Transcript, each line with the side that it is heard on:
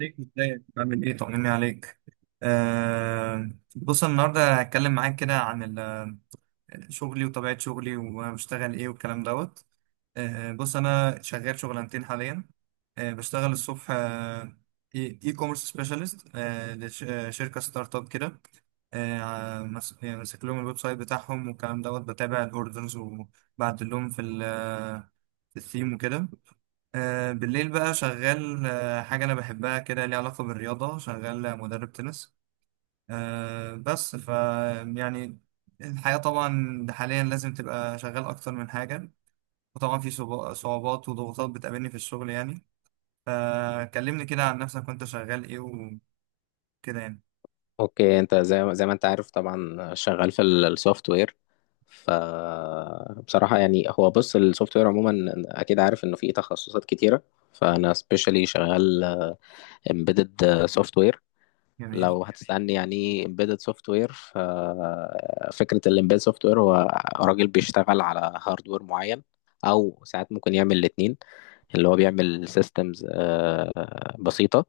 right: ليك ازاي؟ بعمل ايه؟ طمني عليك. آه. بص، أنا النهارده هتكلم معاك كده عن شغلي وطبيعه شغلي وبشتغل ايه والكلام دوت. بص، انا شغال شغلانتين حاليا. بشتغل الصبح، اي كوميرس سبيشالست لشركه ستارت اب كده. يعني ماسك لهم الويب سايت بتاعهم والكلام دوت، بتابع الاوردرز وبعدل لهم في الثيم وكده. بالليل بقى شغال، حاجة أنا بحبها كده ليها علاقة بالرياضة، شغال مدرب تنس. بس يعني الحياة طبعا حاليا لازم تبقى شغال أكتر من حاجة، وطبعا في صعوبات وضغوطات بتقابلني في الشغل، يعني. فكلمني كده عن نفسك، وأنت شغال إيه وكده، يعني.
left: اوكي، انت زي ما انت عارف طبعا شغال في السوفت وير. ف بصراحه يعني، هو بص، السوفت وير عموما اكيد عارف انه فيه تخصصات كتيره. فانا سبيشالي شغال امبيدد سوفت وير.
right: جميل.
left: لو هتسالني يعني امبيدد سوفت وير، ففكره الامبيدد سوفت وير هو راجل بيشتغل على هاردوير معين، او ساعات ممكن يعمل الاتنين، اللي هو بيعمل سيستمز بسيطه.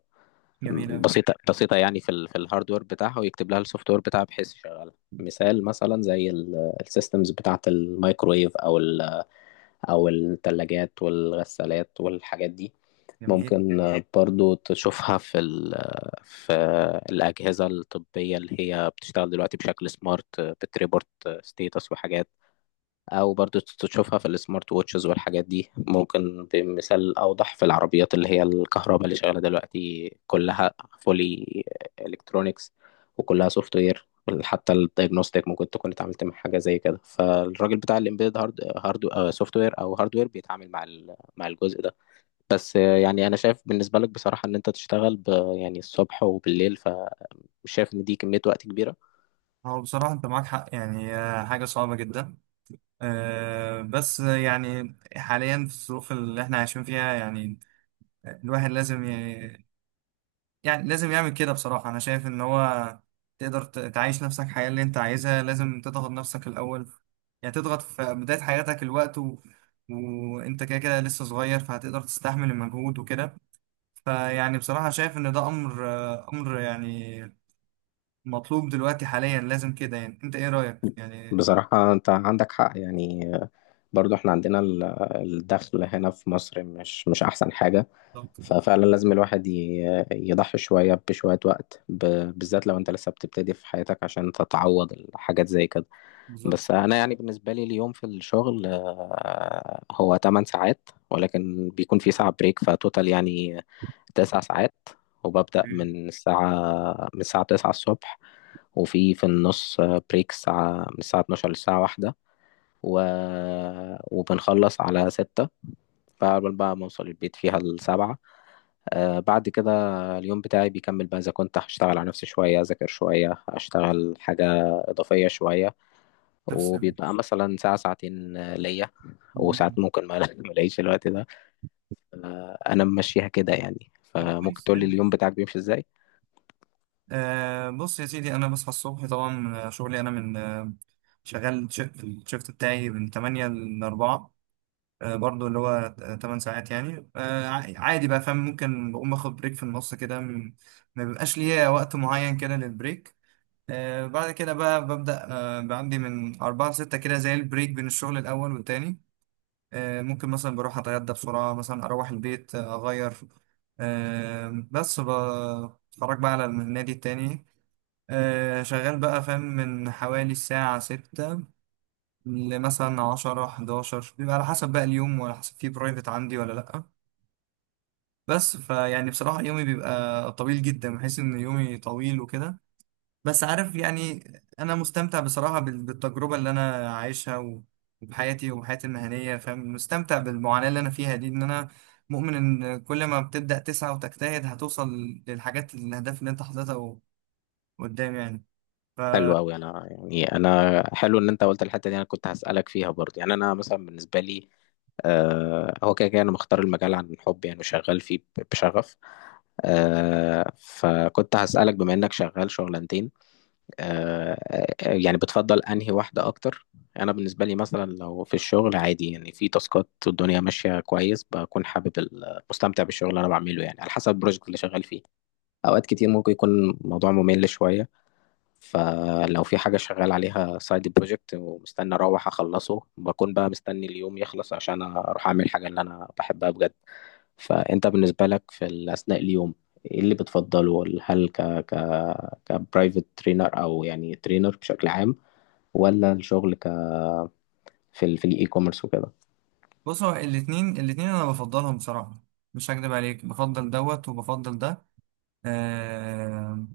right: جميل أوي.
left: بسيطة يعني، في الهاردوير بتاعها ويكتب لها السوفت وير بتاعها بحيث يشغلها. مثلا زي السيستمز بتاعة الميكرويف أو الثلاجات والغسالات والحاجات دي.
right: جميل.
left: ممكن برضو تشوفها في الأجهزة الطبية اللي هي بتشتغل دلوقتي بشكل سمارت، بتريبورت ستيتس وحاجات. او برضو تشوفها في السمارت ووتشز والحاجات دي. ممكن بمثال اوضح في العربيات اللي هي الكهرباء اللي شغاله دلوقتي كلها فولي الكترونكس، وكلها سوفت وير. حتى الدايجنوستيك ممكن تكون اتعاملت مع حاجه زي كده. فالراجل بتاع الامبيد هارد وير بيتعامل مع مع الجزء ده. بس يعني انا شايف بالنسبه لك بصراحه ان انت تشتغل يعني الصبح وبالليل، فمش شايف ان دي كميه وقت كبيره.
right: هو بصراحة أنت معاك حق، يعني حاجة صعبة جدا. بس يعني حاليا في الظروف اللي احنا عايشين فيها، يعني الواحد لازم، يعني لازم يعمل كده. بصراحة أنا شايف إن هو تقدر تعيش نفسك الحياة اللي أنت عايزها، لازم تضغط نفسك الأول. يعني تضغط في بداية حياتك الوقت، وأنت كده كده لسه صغير، فهتقدر تستحمل المجهود وكده. فيعني بصراحة شايف إن ده أمر، يعني مطلوب دلوقتي حاليا، لازم كده. يعني أنت إيه رأيك، يعني؟
left: بصراحه انت عندك حق يعني، برضو احنا عندنا الدخل هنا في مصر مش احسن حاجة.
right: بالظبط.
left: ففعلا لازم الواحد يضحي شوية بشوية وقت، بالذات لو انت لسه بتبتدي في حياتك عشان تتعوض الحاجات زي كده.
right: بالظبط.
left: بس انا يعني بالنسبة لي، اليوم في الشغل، هو 8 ساعات، ولكن بيكون في ساعة بريك، فتوتال يعني 9 ساعات. وببدأ من الساعة 9 الصبح، وفي النص بريك الساعة، من الساعة 12 للساعة 1، و... وبنخلص على ستة. فعقبال بقى ما أوصل البيت فيها السبعة. آه، بعد كده اليوم بتاعي بيكمل بقى، إذا كنت هشتغل على نفسي شوية، أذاكر شوية، أشتغل حاجة إضافية شوية.
right: تسلم.
left: وبيبقى مثلا ساعة ساعتين ليا. وساعات
right: مم.
left: ممكن ما ما الاقيش الوقت ده. آه، أنا ممشيها كده يعني.
right: طب
left: فممكن
right: كويس،
left: تقول لي
right: حلو.
left: اليوم بتاعك بيمشي إزاي؟
right: بص يا سيدي، أنا بصحى الصبح طبعا، شغلي أنا من، شغال في الشفت بتاعي من 8 ل 4. برضو اللي هو 8 ساعات، يعني عادي بقى، فاهم؟ ممكن بقوم آخد بريك في النص كده، ما بيبقاش ليا وقت معين كده للبريك. بعد كده بقى ببدأ، بعندي من 4 ل 6 كده، زي البريك بين الشغل الأول والتاني. ممكن مثلا بروح أتغدى بسرعة، مثلا أروح البيت، أغير. بس بتفرج بقى على النادي التاني. شغال بقى، فاهم، من حوالي الساعة 6 لمثلا 10، 11، بيبقى على حسب بقى اليوم وعلى حسب فيه برايفت عندي ولا لأ. بس فيعني بصراحة يومي بيبقى طويل جدا، بحس إن يومي طويل وكده. بس عارف، يعني أنا مستمتع بصراحة بالتجربة اللي أنا عايشها، وبحياتي المهنية، فاهم؟ مستمتع بالمعاناة اللي أنا فيها دي، إن أنا مؤمن إن كل ما بتبدأ تسعى وتجتهد هتوصل للحاجات، الأهداف اللي أنت حاططها قدام، يعني.
left: حلو أوي. أنا يعني، أنا حلو إن أنت قلت الحتة دي، أنا كنت هسألك فيها برضه. يعني أنا مثلا بالنسبة لي، هو كده كده انا مختار المجال عن حب يعني، وشغال فيه بشغف. فكنت هسألك، بما انك شغال شغلانتين، آه، يعني بتفضل انهي واحدة اكتر. انا بالنسبة لي مثلا، لو في الشغل عادي يعني، في تاسكات والدنيا ماشية كويس، بكون حابب مستمتع بالشغل اللي انا بعمله، يعني على حسب البروجكت اللي شغال فيه. اوقات كتير ممكن يكون الموضوع ممل شوية. فلو في حاجة شغال عليها سايد بروجكت ومستني أروح أخلصه، بكون بقى مستني اليوم يخلص عشان أروح أعمل الحاجة اللي أنا بحبها بجد. فأنت بالنسبة لك، في أثناء اليوم، إيه اللي بتفضله؟ هل ك ك كبرايفت ترينر، أو يعني ترينر بشكل عام، ولا الشغل في الإي كوميرس وكده؟
right: بص هو الاتنين انا بفضلهم بصراحة، مش هكدب عليك، بفضل دوت وبفضل ده. آه.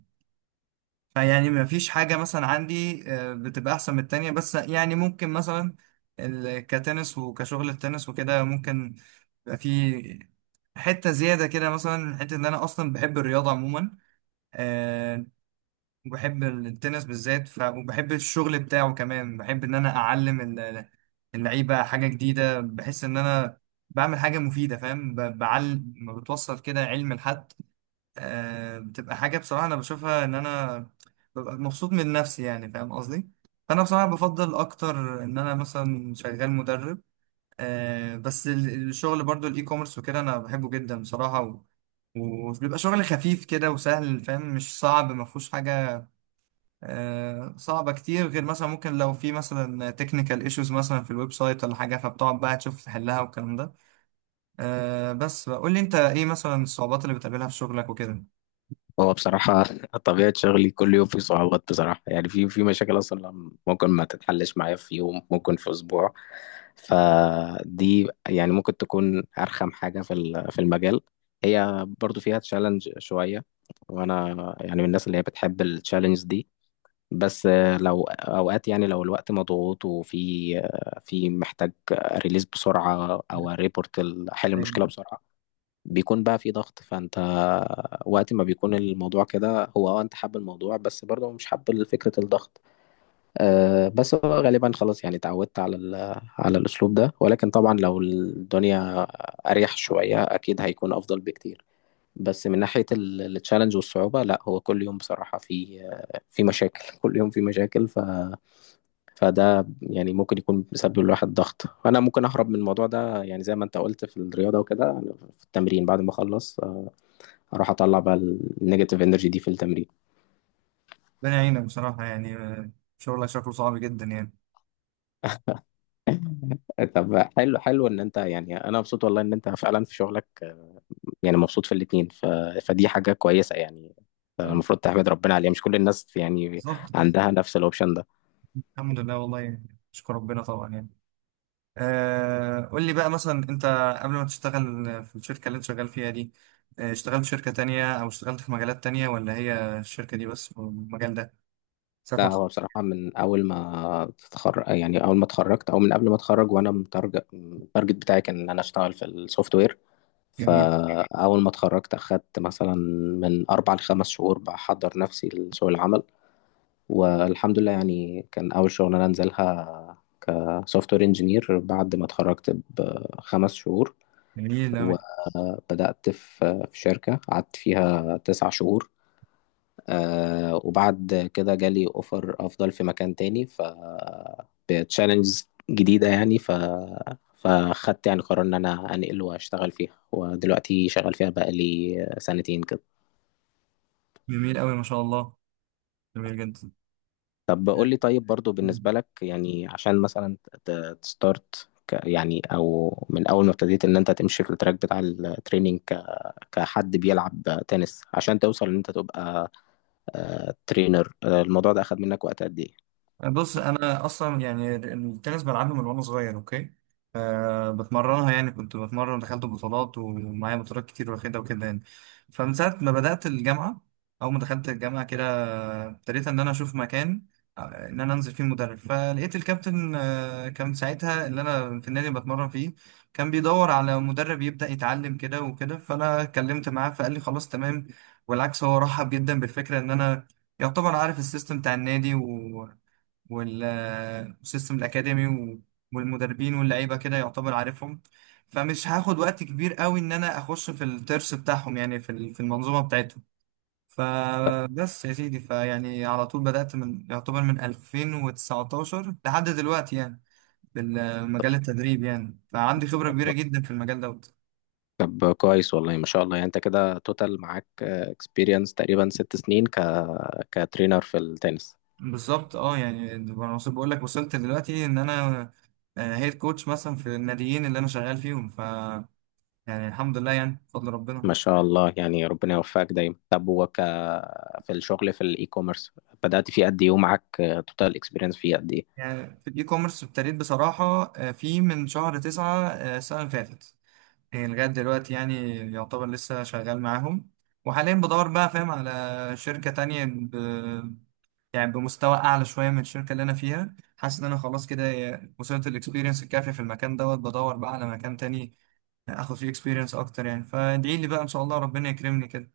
right: فيعني ما فيش حاجة مثلا عندي بتبقى احسن من التانية، بس يعني ممكن مثلا كتنس وكشغل التنس وكده، ممكن يبقى في حتة زيادة كده، مثلا حتة ان انا اصلا بحب الرياضة عموما، آه، وبحب التنس بالذات، وبحب الشغل بتاعه كمان. بحب ان انا اعلم اللعيبه حاجه جديده، بحس ان انا بعمل حاجه مفيده، فاهم؟ ما بتوصل كده علم لحد. بتبقى حاجه بصراحه انا بشوفها، ان انا ببقى مبسوط من نفسي، يعني فاهم قصدي. فانا بصراحه بفضل اكتر ان انا مثلا شغال مدرب. بس الشغل برضو، الاي كوميرس وكده، انا بحبه جدا بصراحه، وبيبقى شغل خفيف كده وسهل، فاهم؟ مش صعب، ما فيهوش حاجه صعبة كتير، غير مثلا ممكن لو في مثلا تكنيكال ايشوز مثلا في الويب سايت ولا حاجة، فبتقعد بقى تشوف تحلها والكلام ده. بس قول لي انت ايه مثلا الصعوبات اللي بتقابلها في شغلك وكده؟
left: هو بصراحة طبيعة شغلي كل يوم في صعوبات بصراحة، يعني في مشاكل أصلا ممكن ما تتحلش معايا في يوم، ممكن في أسبوع. فدي يعني ممكن تكون أرخم حاجة في في المجال. هي برضو فيها تشالنج شوية، وأنا يعني من الناس اللي هي بتحب التشالنج دي. بس لو أوقات يعني، لو الوقت مضغوط، وفي في محتاج ريليز بسرعة، أو ريبورت حل
right: يعني
left: المشكلة بسرعة، بيكون بقى في ضغط. فانت وقت ما بيكون الموضوع كده، هو اه انت حابب الموضوع بس برضه مش حابب فكرة الضغط. أه بس هو غالبا خلاص يعني اتعودت على على الاسلوب ده. ولكن طبعا لو الدنيا اريح شوية اكيد هيكون افضل بكتير. بس من ناحية التشالنج والصعوبة، لا هو كل يوم بصراحة في في مشاكل. كل يوم في مشاكل. فده يعني ممكن يكون بيسبب الواحد ضغط. انا ممكن اهرب من الموضوع ده يعني، زي ما انت قلت في الرياضه وكده، في التمرين بعد ما اخلص اروح اطلع بقى النيجاتيف انرجي دي في التمرين.
right: ربنا يعينك بصراحة، يعني شغلك شكله صعب جدا، يعني.
left: طب حلو، ان انت يعني، انا مبسوط والله ان انت فعلا في شغلك يعني مبسوط في الاتنين. فدي حاجة كويسة يعني،
right: آه.
left: المفروض تحمد ربنا عليها. مش كل الناس يعني
right: بالظبط.
left: عندها نفس الاوبشن ده.
right: الحمد لله، والله يعني اشكر ربنا طبعا، يعني قول لي بقى، مثلا انت قبل ما تشتغل في الشركة اللي انت شغال فيها دي، اشتغلت في شركة تانية او اشتغلت في مجالات تانية، ولا هي الشركة دي بس والمجال ده؟ ساعة
left: لا
right: ما.
left: هو بصراحة من اول ما تتخرج يعني، اول ما اتخرجت، او من قبل ما اتخرج وانا متارجت، التارجت بتاعي كان ان انا اشتغل في السوفت وير.
right: تخرج.
left: فاول ما اتخرجت اخدت مثلا من اربع لخمس شهور بحضر نفسي لسوق العمل. والحمد لله يعني، كان أول شغلانة أنزلها كسوفت وير انجينير بعد ما اتخرجت بخمس شهور.
right: جميل أوي.
left: وبدأت في في شركة قعدت فيها تسع شهور. آه، وبعد كده جالي أوفر أفضل في مكان تاني، بتشالنجز جديدة يعني. فخدت يعني قرار إن أنا أنقل وأشتغل فيها، ودلوقتي شغال فيها بقالي سنتين كده.
right: جميل أوي، ما شاء الله. جميل
left: طب
right: جدا.
left: قول لي طيب، برضو بالنسبة لك يعني، عشان مثلا تستارت يعني، او من اول ما ابتديت ان انت تمشي في التراك بتاع التريننج كحد بيلعب تنس، عشان توصل ان انت تبقى ترينر، الموضوع ده اخد منك وقت قد ايه؟
right: بص انا اصلا، يعني التنس بلعبه من وانا صغير، اوكي. بتمرنها، يعني كنت بتمرن، دخلت بطولات ومعايا بطولات كتير واخدها وكده، يعني. فمن ساعه ما بدات الجامعه، اول ما دخلت الجامعه كده، ابتديت ان انا اشوف مكان ان انا انزل فيه مدرب، فلقيت الكابتن كان ساعتها اللي انا في النادي بتمرن فيه كان بيدور على مدرب يبدا يتعلم كده وكده، فانا اتكلمت معاه فقال لي خلاص تمام. والعكس، هو رحب جدا بالفكره ان انا يعتبر عارف السيستم بتاع النادي وال- والسيستم الأكاديمي والمدربين واللعيبة، كده يعتبر عارفهم، فمش هاخد وقت كبير قوي إن أنا أخش في الترس بتاعهم، يعني في المنظومة بتاعتهم. فبس يا سيدي، فيعني على طول بدأت من، يعتبر، من 2019 لحد دلوقتي، يعني بالمجال، التدريب، يعني فعندي خبرة كبيرة جدا في المجال دوت.
left: طب كويس، والله ما شاء الله. يعني انت كده توتال معاك اكسبيرينس تقريبا 6 سنين كترينر في التنس.
right: بالظبط. اه يعني بقول لك، وصلت دلوقتي ان انا هيد كوتش مثلا في الناديين اللي انا شغال فيهم، يعني الحمد لله، يعني بفضل ربنا.
left: ما شاء الله يعني، ربنا يوفقك دايما. طب وك في الشغل في الاي كوميرس، بدأت فيه قد ايه، ومعاك توتال اكسبيرينس فيه قد ايه؟
right: يعني في الاي كوميرس ابتديت بصراحة، من شهر 9، السنة اللي فاتت، يعني لغاية دلوقتي، يعني يعتبر لسه شغال معاهم. وحاليا بدور بقى، فاهم، على شركة تانية، يعني بمستوى أعلى شوية من الشركة اللي أنا فيها، حاسس إن أنا خلاص كده وصلت الإكسبيرينس الكافية في المكان دوت، بدور بقى على مكان تاني آخد فيه إكسبيرينس أكتر، يعني فادعي لي بقى، إن شاء الله ربنا يكرمني كده.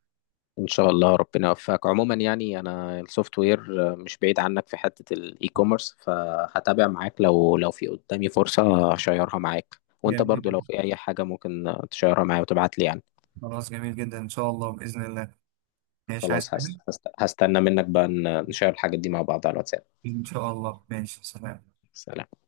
left: ان شاء الله ربنا يوفقك. عموما يعني انا السوفت وير مش بعيد عنك في حتة الاي كوميرس، فهتابع معاك، لو في قدامي فرصة هشيرها معاك. وانت
right: جميل
left: برضو لو
right: جدا.
left: في اي حاجة ممكن تشيرها معايا وتبعت لي يعني.
right: خلاص، جميل جدا. إن شاء الله، بإذن الله. ماشي، عايز
left: خلاص،
right: حاجة؟
left: هستنى منك بقى نشير الحاجات دي مع بعض على الواتساب.
right: إن شاء الله، ماشي، سلام.
left: سلام.